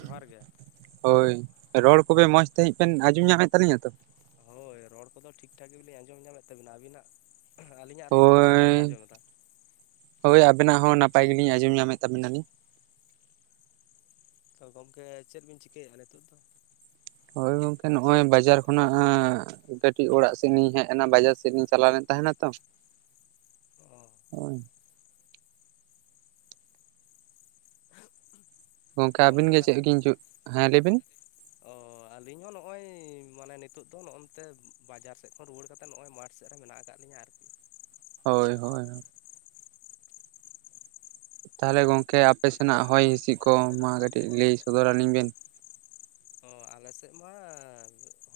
ᱡᱚᱦᱟᱨ ᱜᱮ ᱦᱳᱭ ᱨᱚᱲ ᱠᱚᱜᱮ ᱢᱚᱸᱡᱽ ᱛᱮ ᱦᱤᱡ ᱵᱮᱱ ᱟᱸᱡᱚᱢ ᱧᱟᱢᱮᱫ ᱛᱟᱹᱟᱞᱤᱧᱟ ᱛᱚ ᱦᱳᱭ ᱨᱚᱲ ᱠᱚᱫᱚ ᱴᱷᱤᱠ ᱴᱷᱟᱠ ᱜᱮᱵᱞᱤᱧ ᱟᱸᱡᱚᱢ ᱧᱟᱢᱮᱫ ᱛᱟᱹᱵᱤᱱᱟ ᱟᱵᱤᱱᱟᱜ ᱟᱹᱞᱤᱧᱟᱜ ᱨᱚᱲ ᱠᱚ ᱪᱮᱫᱠᱟ ᱵᱤᱱ ᱦᱳᱭ ᱟᱸᱡᱚᱢᱮᱫᱟ ᱦᱳᱭ ᱟᱵᱮᱱᱟᱜ ᱦᱚᱸ ᱱᱟᱯᱟᱭ ᱜᱮᱞᱤᱧ ᱟᱸᱡᱚᱢ ᱧᱟᱢᱮᱫ ᱛᱟᱵᱮᱱᱟᱞᱤᱧ ᱛᱚ ᱜᱚᱢᱠᱮ ᱪᱮᱫ ᱵᱤᱱ ᱪᱤᱠᱟᱹᱭᱮᱫᱼᱟ ᱱᱤᱛᱳᱜ ᱫᱚ ᱦᱳᱭ ᱜᱚᱢᱠᱮ ᱱᱚᱜᱼᱚᱭ ᱵᱟᱡᱟᱨ ᱠᱷᱚᱱᱟᱜ-ᱮ ᱠᱟᱹᱴᱤᱡ ᱚᱲᱟᱜ ᱥᱫ ᱤᱧ ᱦᱮᱡ ᱮᱱᱟ ᱵᱟᱡᱟᱨ ᱥᱮᱫ ᱤᱤᱧ ᱪᱟᱞᱟᱣ ᱞᱮᱱ ᱛᱟᱦᱮᱱᱟ ᱛᱚ ᱚ [inaudible] ᱜᱚᱝᱠᱮ ᱟᱵᱤᱱ ᱜᱚᱢᱠᱮ ᱜᱮ ᱛᱟ ᱪᱮᱫ ᱜᱮᱧ ᱦᱤᱡᱩᱜ ᱦᱮᱸ ᱞᱟᱹᱭ ᱵᱤᱱ ᱚ ᱟᱹᱞᱤᱧ ᱦᱚᱸ ᱱᱚᱜ-ᱚᱭ ᱢᱟᱱᱮ ᱱᱤᱛᱚᱜ ᱫᱚ ᱱᱚᱜ-ᱚᱱᱛᱮ ᱵᱟᱡᱟᱨ ᱥᱮᱫ ᱠᱷᱚᱱ ᱨᱩᱣᱟᱹᱲ ᱠᱟᱛᱮᱜ ᱱᱚᱜ ᱚᱭ ᱢᱟᱴᱷ ᱥᱮᱫ ᱨᱮ ᱢᱮᱱᱟᱜ ᱟᱠᱟᱫ ᱞᱤᱧᱟᱹ ᱟᱨᱠᱤ ᱦᱳᱭ ᱦᱳᱭ ᱛᱟᱦᱚᱞᱮ ᱜᱚᱝᱠᱮ ᱟᱯᱮ ᱥᱮᱱᱟᱜ ᱦᱚᱭ ᱦᱤᱸᱤᱥᱤᱫ ᱠᱚ ᱢᱟ ᱠᱟᱹᱴᱤᱡ ᱞᱟᱹᱭ ᱥᱚᱫᱚᱨ ᱟᱹᱞᱤᱧ ᱵᱮᱱ ᱚ ᱟᱞ ᱥᱮᱫ ᱢᱟ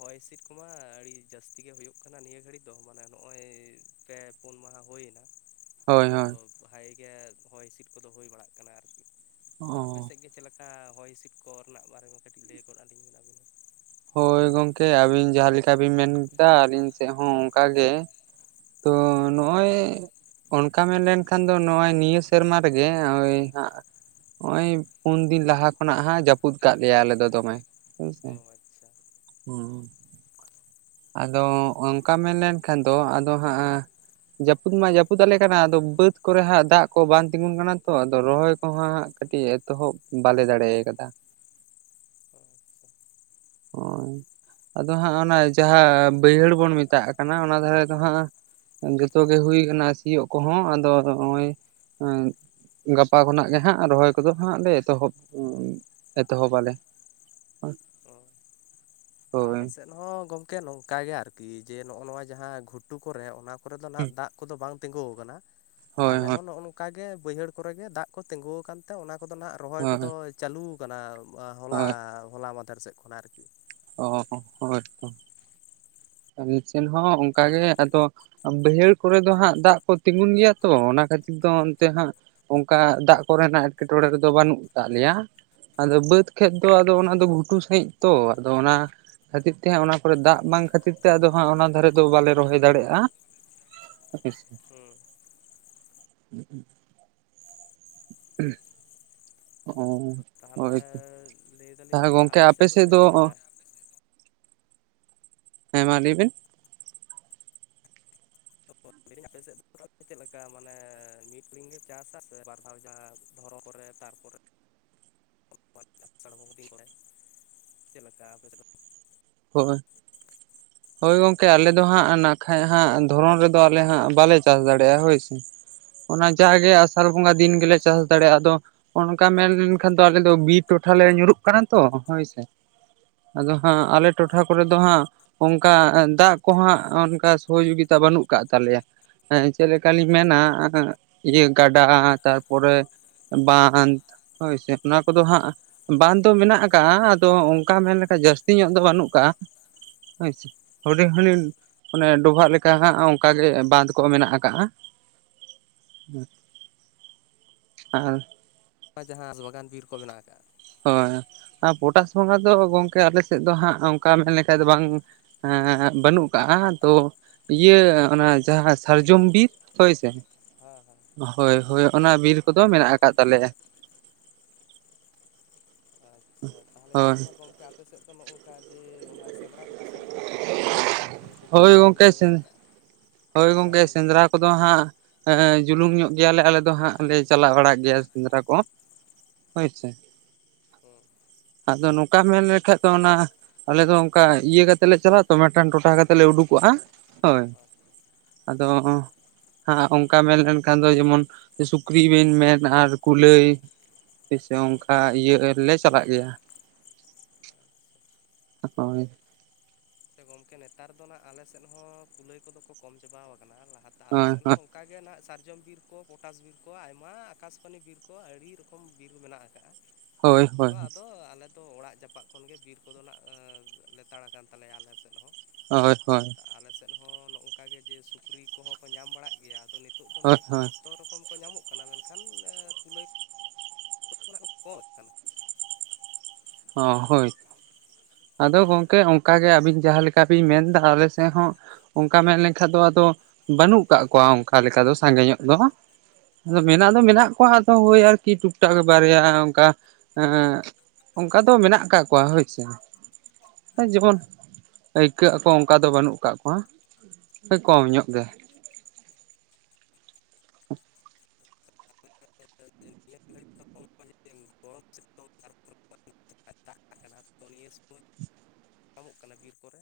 ᱦᱚᱭ ᱦᱤᱸᱤᱥᱤᱫ ᱠᱚᱢᱟ ᱟᱹᱰᱤ ᱡᱟᱹᱥᱛᱤ ᱜᱮ ᱦᱩᱭᱩᱜ ᱠᱟᱱᱟ ᱱᱤᱭᱟᱹ ᱜᱷᱟᱹᱲᱤᱡ ᱫᱚ ᱢᱟᱱᱮ ᱱᱚᱜᱚᱭ ᱯᱮ ᱯᱩᱱ ᱢᱟᱦᱟ ᱦᱳᱭᱮᱱᱟ ᱦᱳᱭ ᱛᱚ ᱦᱳᱭ ᱵᱷᱟᱜᱮ ᱜᱮ ᱦᱚᱭ ᱦᱤᱥᱤᱫ ᱠᱚᱫᱚ ᱦᱩᱭ ᱵᱟᱲᱟᱜ ᱠᱟᱱᱟ ᱟᱨᱠᱤ ᱛᱚ ᱚ ᱟᱯᱮ ᱥᱮᱫ ᱜᱮ ᱪᱮᱫ ᱞᱮᱠᱟ ᱦᱚᱭ ᱦᱤᱸᱥᱤᱫ ᱠᱚ ᱨᱮᱱᱟᱜ ᱵᱟᱨᱮ ᱢᱟ ᱠᱟᱹᱴᱤᱡ ᱞᱟᱹᱭ ᱜᱚᱫ ᱟᱹᱞᱤᱧ ᱵᱮᱱ ᱟᱹᱵᱤᱱ ᱦᱚᱸ ᱦᱳᱭ ᱜᱚᱝᱠᱮ ᱟᱹᱵᱤᱱ ᱡᱟᱦᱟᱸ ᱞᱮᱠᱟ ᱵᱤᱱ ᱢᱮᱱᱫᱟ ᱟᱹᱞᱤᱧ ᱥᱮᱫ ᱦᱚᱸ ᱚᱱᱠᱟ ᱜᱮ ᱛᱚ ᱱᱚᱜᱼᱚᱭ ᱚᱱᱠᱟ ᱢᱮᱱ ᱞᱮᱱᱠᱷᱟᱱ ᱫᱚ ᱱᱚᱜᱼᱚᱭ ᱱᱤᱭᱟᱹ ᱥᱮᱨᱢᱟ ᱨᱮᱜᱮ ᱳᱭ ᱦᱟᱜ ᱱᱚᱜᱼᱚᱭ ᱯᱩᱱ ᱫᱤᱱ ᱞᱟᱦᱟ ᱠᱷᱚᱱᱟᱜ ᱦᱟᱸᱜ ᱡᱟᱹᱯᱩᱫ ᱠᱟᱜ ᱞᱮᱭᱟ ᱟᱞᱮ ᱫᱚ ᱫᱚᱢᱮ ᱦᱮᱸᱥᱮ ᱚ ᱟᱪᱪᱷᱟ ᱦᱩᱸ ᱟᱫᱚ ᱚᱱᱠᱟ ᱢᱮᱱ ᱞᱮᱱᱠᱷᱟᱱ ᱫᱚ ᱟᱫᱚ ᱦᱟᱸᱜ ᱡᱟᱹᱯᱩᱫ ᱢᱟ ᱡᱟᱹᱯᱩᱫ ᱟᱞᱮ ᱠᱟᱱᱟ ᱟᱫᱚ ᱵᱟᱹᱫᱽ ᱠᱚᱨᱮ ᱦᱟᱸᱜ ᱫᱟᱜ ᱠᱚ ᱵᱟᱝ ᱛᱤᱸᱜᱩᱱ ᱠᱟᱱᱟ ᱛᱚ ᱟᱫᱚ ᱨᱚᱦᱚᱭ ᱠᱚᱦᱚᱸ ᱦᱟᱸᱜ ᱠᱟᱹᱴᱤᱡ ᱮᱛᱚᱦᱚᱵ ᱵᱟᱞᱮ ᱫᱟᱲᱮ ᱟᱠᱟᱫᱟ ᱚ ᱟᱪᱪᱷᱟ ᱦᱳᱭ ᱟᱫᱚ ᱦᱟᱸᱜ, ᱚᱱᱟ ᱡᱟᱦᱟᱸ ᱵᱟᱹᱭᱦᱟᱹᱲ ᱵᱚᱱ ᱢᱮᱛᱟᱜ ᱠᱟᱱᱟ ᱚᱱᱟ ᱫᱷᱟᱨᱮ ᱫᱚ ᱦᱟᱸᱜ ᱡᱚᱛᱚ ᱜᱮ ᱦᱩᱭ ᱟᱠᱟᱱᱟ ᱥᱤᱭᱳᱜ ᱠᱚᱦᱚᱸ ᱟᱫᱚ ᱱᱚᱜᱼᱚᱭ ᱜᱟᱯᱟ ᱠᱷᱚᱱᱟᱜ ᱜᱮ ᱦᱟᱸᱜ ᱨᱚᱦᱚᱭ ᱠᱚᱫᱚ ᱦᱟᱸᱜ ᱞᱮ ᱮᱛᱚᱦᱚᱵ ᱮᱛᱚᱦᱚᱵ ᱟᱞᱮ ᱚ ᱛᱚ ᱟᱞᱮ ᱥᱮᱫ ᱦᱚᱸ ᱜᱚᱢᱠᱮ ᱱᱚᱝᱠᱟ ᱜᱮ ᱟᱨᱠᱤ ᱡᱮ ᱱᱚᱜᱼᱚ ᱱᱚᱣᱟ ᱡᱟᱦᱟᱸ ᱜᱷᱩᱴᱩ ᱠᱚᱨᱮ ᱚᱱᱟ ᱠᱚᱨᱮ ᱫᱚ ᱟᱜ ᱫᱟᱜ ᱠᱚᱫᱚ ᱵᱟᱝ ᱛᱤᱸᱜᱩ ᱟᱠᱟᱱᱟ ᱦᱳᱭ ᱟᱞᱮ ᱦᱳᱭ ᱦᱚᱸ ᱱᱚᱜᱼᱚᱝ ᱚᱱᱠᱟ ᱜᱮ ᱵᱟᱹᱭᱦᱟᱹᱲ ᱠᱚᱨᱮ ᱜᱮ ᱫᱟᱜ ᱠᱚ ᱛᱤᱸᱜᱩ ᱟᱠᱟᱱ ᱛᱮ ᱚᱱᱟ ᱠᱚᱫᱚ ᱟᱜ ᱨᱚᱦᱚᱭ ᱠᱚᱫᱚ ᱦᱳᱭ ᱪᱟᱹᱞᱩ ᱟᱠᱟᱱᱟ ᱦᱚᱞᱟ ᱦᱳᱭ ᱦᱚᱞᱟ ᱢᱟᱫᱷᱮᱨ ᱥᱮᱫ ᱠᱷᱚᱱᱟᱜ ᱟᱨᱠᱤ ᱚ ᱦᱳᱭᱛᱚ ᱟᱞᱮ ᱥᱮᱱ ᱦᱚᱸ ᱚᱱᱠᱟᱜ ᱜᱮ ᱟᱫᱚ ᱵᱟᱹᱭᱦᱟᱹᱲ ᱠᱚᱨᱮ ᱫᱚ ᱦᱟᱸᱜ ᱫᱟᱜ ᱠᱚ ᱛᱤᱸᱜᱩᱱ ᱜᱮᱭᱟ ᱛᱚ ᱚᱱᱟ ᱠᱷᱟᱹᱛᱤᱨ ᱫᱚ ᱚᱱᱛᱮ ᱦᱟᱸᱜ ᱚᱱᱠᱟ ᱫᱟᱜ ᱠᱚᱨᱮᱱᱟᱜ ᱮᱸᱴᱠᱮᱴᱚᱬᱮ ᱨᱮᱫᱚ ᱵᱟᱹᱱᱩᱜ ᱟᱠᱟᱜ ᱞᱮᱭᱟ ᱟᱫᱚ ᱵᱟᱹᱫᱽ ᱠᱷᱮᱛ ᱫᱚ ᱟᱫᱚ ᱚᱱᱟᱫᱚ ᱜᱷᱩᱴᱩ ᱥᱟᱺᱦᱤᱡ ᱛᱚ ᱟᱫᱚ ᱚᱱᱟ ᱠᱷᱟᱹᱛᱤᱨ ᱛᱮ ᱚᱱᱟ ᱠᱚᱨᱮ ᱫᱟᱜ ᱵᱟᱝ ᱠᱷᱟᱹᱛᱤᱨ ᱛᱮ ᱟᱫᱚ ᱦᱟᱸᱜ ᱚᱱᱟ ᱫᱷᱟᱨᱮ ᱫᱚ ᱵᱟᱞᱮ ᱨᱚᱦᱚᱭ ᱫᱟᱲᱮᱭᱟᱜᱼᱟ, [inaudible] ᱦᱮᱸ ᱩᱦᱩᱸᱜ [inaudible] ᱚ ᱛᱟᱦᱚᱞᱮ ᱦᱳᱭ ᱛᱚ ᱞᱟᱹᱭᱫᱟᱞᱤᱧ ᱡᱮ ᱟᱯᱮ ᱥᱮᱫ ᱫᱚ ᱛᱟᱦᱚᱞᱮ ᱪᱮᱫ ᱞᱮᱠᱟ ᱦᱮᱸ ᱢᱟ ᱞᱟᱹᱭ ᱵᱤᱱ ᱞᱟᱹᱭ ᱫᱤᱧ ᱟᱯᱮ ᱥᱮᱫ ᱫᱚ ᱪᱮᱫ ᱞᱮᱠᱟ ᱢᱟᱱᱮ ᱢᱤᱫ ᱞᱤᱝ ᱪᱟᱥ ᱟᱥᱮ ᱵᱟᱨ ᱫᱷᱟᱣ ᱡᱟᱦᱟ ᱫᱷᱚᱨᱚ ᱠᱚᱨᱮ ᱛᱟᱨ ᱯᱚᱨᱮ ᱟᱥᱟᱲ ᱵᱚᱸᱜᱟ ᱫᱤᱱ ᱠᱚᱨᱮ ᱪᱮᱫ ᱞᱮᱠᱟ ᱟᱯᱮ ᱥᱮᱫ ᱫᱚ ᱾ ᱦᱳᱭ [inaudible] ᱦᱳᱭ ᱜᱚᱝᱠᱮ ᱟᱞᱮ ᱫᱚ ᱦᱟᱸᱜ ᱱᱟ ᱠᱷᱟᱱᱡ ᱦᱜ ᱫᱷᱚᱨᱚᱱ ᱨᱮᱫᱚ ᱟᱞᱮ ᱦᱟᱸᱜ ᱵᱟᱞᱮ ᱪᱟᱥ ᱫᱟᱲᱮᱭᱟᱜ-ᱟ ᱦᱳᱭ ᱥᱮ ᱾ ᱚᱱᱟ ᱡᱟᱜᱮ ᱟᱥᱟᱲ ᱵᱚᱸᱜᱟ ᱫᱤᱱ ᱜᱮᱞᱮ ᱪᱟᱥ ᱫᱟᱲᱮᱭᱟᱜ-ᱟ ᱟᱫᱚ ᱚᱱᱠᱟ ᱢᱮᱱ ᱞᱮᱱᱠᱷᱟᱱ ᱫᱚ ᱟᱞᱮ ᱫᱚ ᱵᱤᱨ ᱴᱚᱴᱷᱟ ᱞᱮ ᱧᱩᱨᱩᱜ ᱠᱟᱱᱟ ᱛᱚ ᱦᱳᱭ ᱥᱮ ᱾ ᱟᱫᱚ ᱦᱟᱸᱜ ᱟᱞᱮ ᱴᱚᱴᱷᱟ ᱠᱚᱨᱮ ᱫᱚ ᱦᱟᱸᱜ ᱚᱱᱠᱟ ᱫᱟᱜ ᱠᱚᱦᱟᱸ ᱚᱱᱠᱟ ᱥᱚᱦᱚᱡ ᱜᱤᱛᱟ ᱵᱟᱹᱱᱩᱜ ᱠᱟᱜ ᱛᱟᱞᱮᱭᱟ ᱦᱮᱸ ᱪᱮᱫ ᱞᱮᱠᱟ ᱞᱤᱧ ᱢᱮᱱᱟ ᱦᱮᱸ ᱤᱭᱟᱹ ᱜᱟᱰᱟ ᱛᱟᱨᱯᱚᱨᱮ ᱵᱟᱸᱱᱫᱷ ᱦᱚᱭ ᱥᱮ ᱚᱱᱟ ᱠᱚᱫᱚ ᱦᱟᱸᱜ ᱵᱟᱸᱫ ᱫᱚ ᱢᱮᱱᱟᱜ ᱟᱠᱟᱜᱼᱟ ᱟᱫᱚ ᱚᱱᱠᱟ ᱢᱮᱱᱞᱮᱠᱷᱟ ᱡᱟᱹᱥᱛᱤ ᱧᱚᱜ ᱫᱚ ᱵᱟᱹᱱᱩᱜ-ᱟ᱾ ᱠᱟᱜ-ᱟ ᱦᱳᱭ ᱥᱮ ᱾ ᱦᱩᱰᱤᱧ - ᱦᱩᱰᱤᱧ ᱚᱱᱮ ᱰᱚᱵᱷᱟᱜ ᱞᱮᱠᱟ ᱦᱟᱸᱜ ᱚᱱᱠᱟᱜ ᱜᱮ ᱵᱟᱸᱫᱷ ᱠᱚ ᱢᱮᱱᱟᱜ ᱟᱠᱟᱜ-ᱟ ᱾ ᱟᱨ ᱡᱟᱦᱟᱸ ᱵᱟᱜᱟᱱ ᱵᱤᱨ ᱠᱚ ᱢᱮᱱᱟᱜ ᱟᱠᱟᱜ-ᱟ ᱾ ᱦᱚᱭ ᱟᱨ ᱯᱚᱴᱟᱥ ᱯᱚᱸᱜᱟ ᱫᱚ ᱜᱚᱝᱠᱮ ᱟᱞᱮ ᱥᱮᱫ ᱫᱚ ᱦᱟᱸᱜ ᱚᱱᱠᱟ ᱢᱮᱱ ᱞᱮᱠᱷᱟᱱ ᱫᱚ ᱵᱟᱝ ᱦᱮᱸ ᱵᱟᱹᱱᱩᱜ ᱠᱟᱜ-ᱟ ᱛᱚ ᱤᱭᱟᱹ ᱚᱱᱟ ᱡᱟᱦᱟᱸ ᱥᱟᱨᱡᱚᱢ ᱵᱤᱨ ᱦᱚᱭᱥᱮ ᱾ ᱦᱮᱸ ᱦᱮᱸ ᱦᱳᱭ ᱦᱳᱭ ᱚᱱᱟ ᱵᱤᱨ ᱠᱚᱫᱚ ᱢᱮᱱᱟᱜ ᱟᱠᱟᱫ ᱛᱟᱞᱮᱭᱟ ᱾ ᱟᱪᱪᱷᱟ ᱛᱟᱦᱚᱞᱮ ᱪᱮᱫ ᱦᱳᱭ ᱞᱮᱠᱟ ᱜᱚᱝᱠᱮ ᱟᱯ ᱟᱯᱮ ᱥᱮᱫ ᱫᱚ ᱱᱚᱜ ᱱᱚᱝᱠᱟ ᱡᱮ ᱚᱱᱟ ᱥᱮᱸᱫᱽᱨᱟ ᱠᱚᱯᱮ ᱥᱮᱱ ᱵᱟᱲᱟᱜ ᱜᱮᱭᱟ ᱥᱮ ᱵᱟᱝ ᱚᱱᱟ ᱡᱟᱦᱟᱸ ᱡᱮ ᱦᱳᱭ ᱯᱚᱴᱟᱥ ᱵᱤᱨ ᱜᱚᱝᱠᱮ ᱠᱚ ᱢᱮᱱᱟᱜ ᱟᱠᱟᱫ-ᱟ ᱾ ᱦᱳᱭ ᱜᱚᱝᱠᱮ ᱥᱮᱸᱫᱽᱨᱟ ᱠᱚᱫᱚ ᱟᱫᱚ ᱦᱟᱸᱜ ᱮᱸ ᱡᱩᱞᱩᱢ ᱧᱚᱜ ᱜᱮᱭᱟᱞᱮ ᱟᱞᱮ ᱫᱚ ᱦᱟᱸᱜ ᱞᱮ ᱪᱟᱞᱟᱣ ᱵᱟᱲᱟᱜ ᱜᱮᱭᱟ ᱥᱮᱸᱫᱽᱨᱟ ᱠᱚ ᱾ ᱦᱳᱭ ᱥᱮ ᱦᱚᱸ ᱟᱫᱚ ᱱᱚᱝᱠᱟᱢ ᱢᱮᱱ ᱞᱮᱠᱷᱟ ᱫᱚ ᱚᱱᱟ ᱟᱞᱮ ᱫᱚ ᱚᱱᱠᱟ ᱤᱭᱟᱹ ᱠᱟᱛᱮᱜ ᱞᱮ ᱪᱟᱞᱟᱜ-ᱟ ᱛᱚ ᱢᱤᱫᱴᱟᱝ ᱴᱚᱴᱷᱟ ᱠᱟᱛᱮᱜ ᱞᱮ ᱩᱰᱩᱠᱚᱜ-ᱟ ᱦᱚᱭ ᱟᱪᱪᱷᱟ ᱾ ᱟᱫᱚ ᱚᱸ ᱦᱟᱸ ᱚᱱᱠᱟ ᱢᱮᱱ ᱞᱮᱱᱠᱷᱟᱱ ᱫᱚ ᱡᱮᱢᱚᱱ ᱥᱩᱠᱨᱤ ᱵᱮᱱ ᱢᱮᱱ ᱟᱨ ᱠᱩᱞᱟᱹᱭ ᱾ ᱛᱤᱥᱮ ᱚᱱᱠᱟ ᱤᱭᱟᱹᱞᱮ ᱪᱟᱞᱟᱜ ᱜᱮᱭᱟ ᱾ ᱟᱪᱪᱷᱟ ᱦᱳᱭ ᱾ ᱥᱮ ᱜᱚᱝᱠᱮ ᱱᱮᱛᱟᱨ ᱫᱚ ᱱᱟᱦᱟᱜ ᱟᱞᱮ ᱥᱮᱫ ᱦᱚᱸ ᱠᱩᱞᱟᱹᱭ ᱠᱚᱫᱚ ᱠᱚ ᱠᱚᱢ ᱪᱟᱵᱟ ᱟᱠᱟᱱᱟ ᱞᱟᱦᱟ ᱛᱮ ᱟᱞᱮ ᱦᱳᱭ ᱥᱮᱫ ᱦᱚᱸ ᱚᱱᱠᱟ ᱜᱮ ᱱᱟᱦᱟᱜ ᱥᱟᱨᱡᱚᱢ ᱵᱤᱨ ᱠᱚ ᱯᱚᱴᱟᱥ ᱵᱤᱨ ᱠᱚ ᱟᱭᱢᱟ ᱟᱠᱟᱥᱵᱟᱱᱤ ᱵᱤᱨ ᱠᱚ ᱟᱹᱰᱤ ᱨᱚᱠᱚᱢ ᱵᱤᱨ ᱢᱮᱱᱟᱜ-ᱟ ᱾ ᱟᱠᱟᱜ-ᱟ ᱦᱳᱭ ᱛᱚ ᱦᱳᱭ ᱟᱫᱚ ᱟᱞᱮ ᱫᱚ ᱚᱲᱟᱜ ᱡᱟᱯᱟᱜ ᱠᱷᱚᱱ ᱜᱮ ᱵᱤᱨ ᱠᱚᱫᱚ ᱦᱟᱸᱱᱟᱜ ᱞᱮᱛᱟᱲ ᱟᱠᱟᱱ ᱛᱟᱦᱚᱞᱮ ᱟᱞᱮ ᱥᱮᱫ ᱦᱚᱸ ᱦᱳᱭ ᱦᱳᱭ ᱾ ᱟᱞᱮ ᱥᱮᱫ ᱦᱚᱸ ᱱᱚᱜᱼᱚᱝᱠᱟ ᱜᱮ ᱡᱮ ᱥᱩᱠᱨᱤ ᱠᱚᱦᱚᱸ ᱠᱚ ᱧᱟᱢ ᱵᱟᱲᱟᱜ ᱜᱮᱭᱟ, ᱟᱫᱚ ᱱᱤᱛᱚᱜ ᱫᱚ ᱱᱚᱜ ᱦᱳᱭ ᱩᱱᱠᱩ ᱡᱷᱚᱛᱚ ᱨᱚᱠᱚᱢ ᱠᱚᱢ ᱠᱚ ᱧᱟᱢᱚᱜ ᱠᱟᱱᱟ, ᱢᱮᱱᱠᱷᱟᱱ ᱠᱩᱞᱟᱹᱭ [unintelligible] ᱠᱟᱱᱟ ᱾ ᱦᱚᱸ ᱦᱳᱭ ᱾ ᱟᱫᱚ ᱜᱚᱝᱠᱮ ᱚᱱᱠᱟᱜᱮ ᱟᱹᱵᱤᱱ ᱡᱟᱦᱟᱸ ᱞᱮᱠᱟ ᱵᱤᱱ ᱢᱮᱱ ᱮᱫᱟ ᱟᱞᱮ ᱥᱮᱫ ᱦᱚᱸ ᱚᱱᱠᱟ ᱢᱮᱱ ᱞᱮᱱᱠᱷᱟᱱ ᱫᱚ ᱟᱫᱚ ᱵᱟᱹᱱᱩᱜ ᱟᱠᱟᱫ ᱠᱚᱣᱟ, ᱚᱱᱠᱟ ᱞᱮᱠᱟ ᱫᱚ ᱥᱟᱸᱜᱮ ᱧᱚᱜ ᱫᱚ ᱾ ᱟᱫᱚ ᱢᱮᱱᱟᱜ ᱫᱚ ᱢᱮᱱᱟᱜ ᱠᱚᱣᱟ ᱟᱫᱚ ᱳᱭ ᱟᱨᱠᱤ ᱴᱩᱠ ᱴᱟᱠ ᱵᱟᱨᱭᱟ ᱚᱱᱠᱟ ᱮᱸ ᱚᱱᱠᱟ ᱫᱚ ᱢᱮᱱᱟᱜ ᱟᱠᱟᱜ ᱠᱚᱣᱟ ᱦᱳᱭ ᱥᱮ ᱾ ᱡᱮᱢᱚᱱ ᱟᱹᱭᱠᱟᱹᱜ ᱟᱠᱚ, ᱚᱱᱠᱟ ᱫᱚ ᱵᱟᱹᱱᱩᱜ ᱠᱟᱜ ᱠᱚᱣᱟ ᱾ ᱠᱚᱢ ᱧᱚᱜ ᱜᱮ ᱾ ᱟᱠᱟᱱᱟ [unintelligible] ᱠᱟᱱᱟ, ᱛᱚ ᱱᱤᱭᱟᱹ ᱥᱚᱢᱚᱭ ᱧᱟᱢᱚᱜ ᱠᱟᱱᱟ ᱵᱤᱨ ᱠᱚᱨᱮ?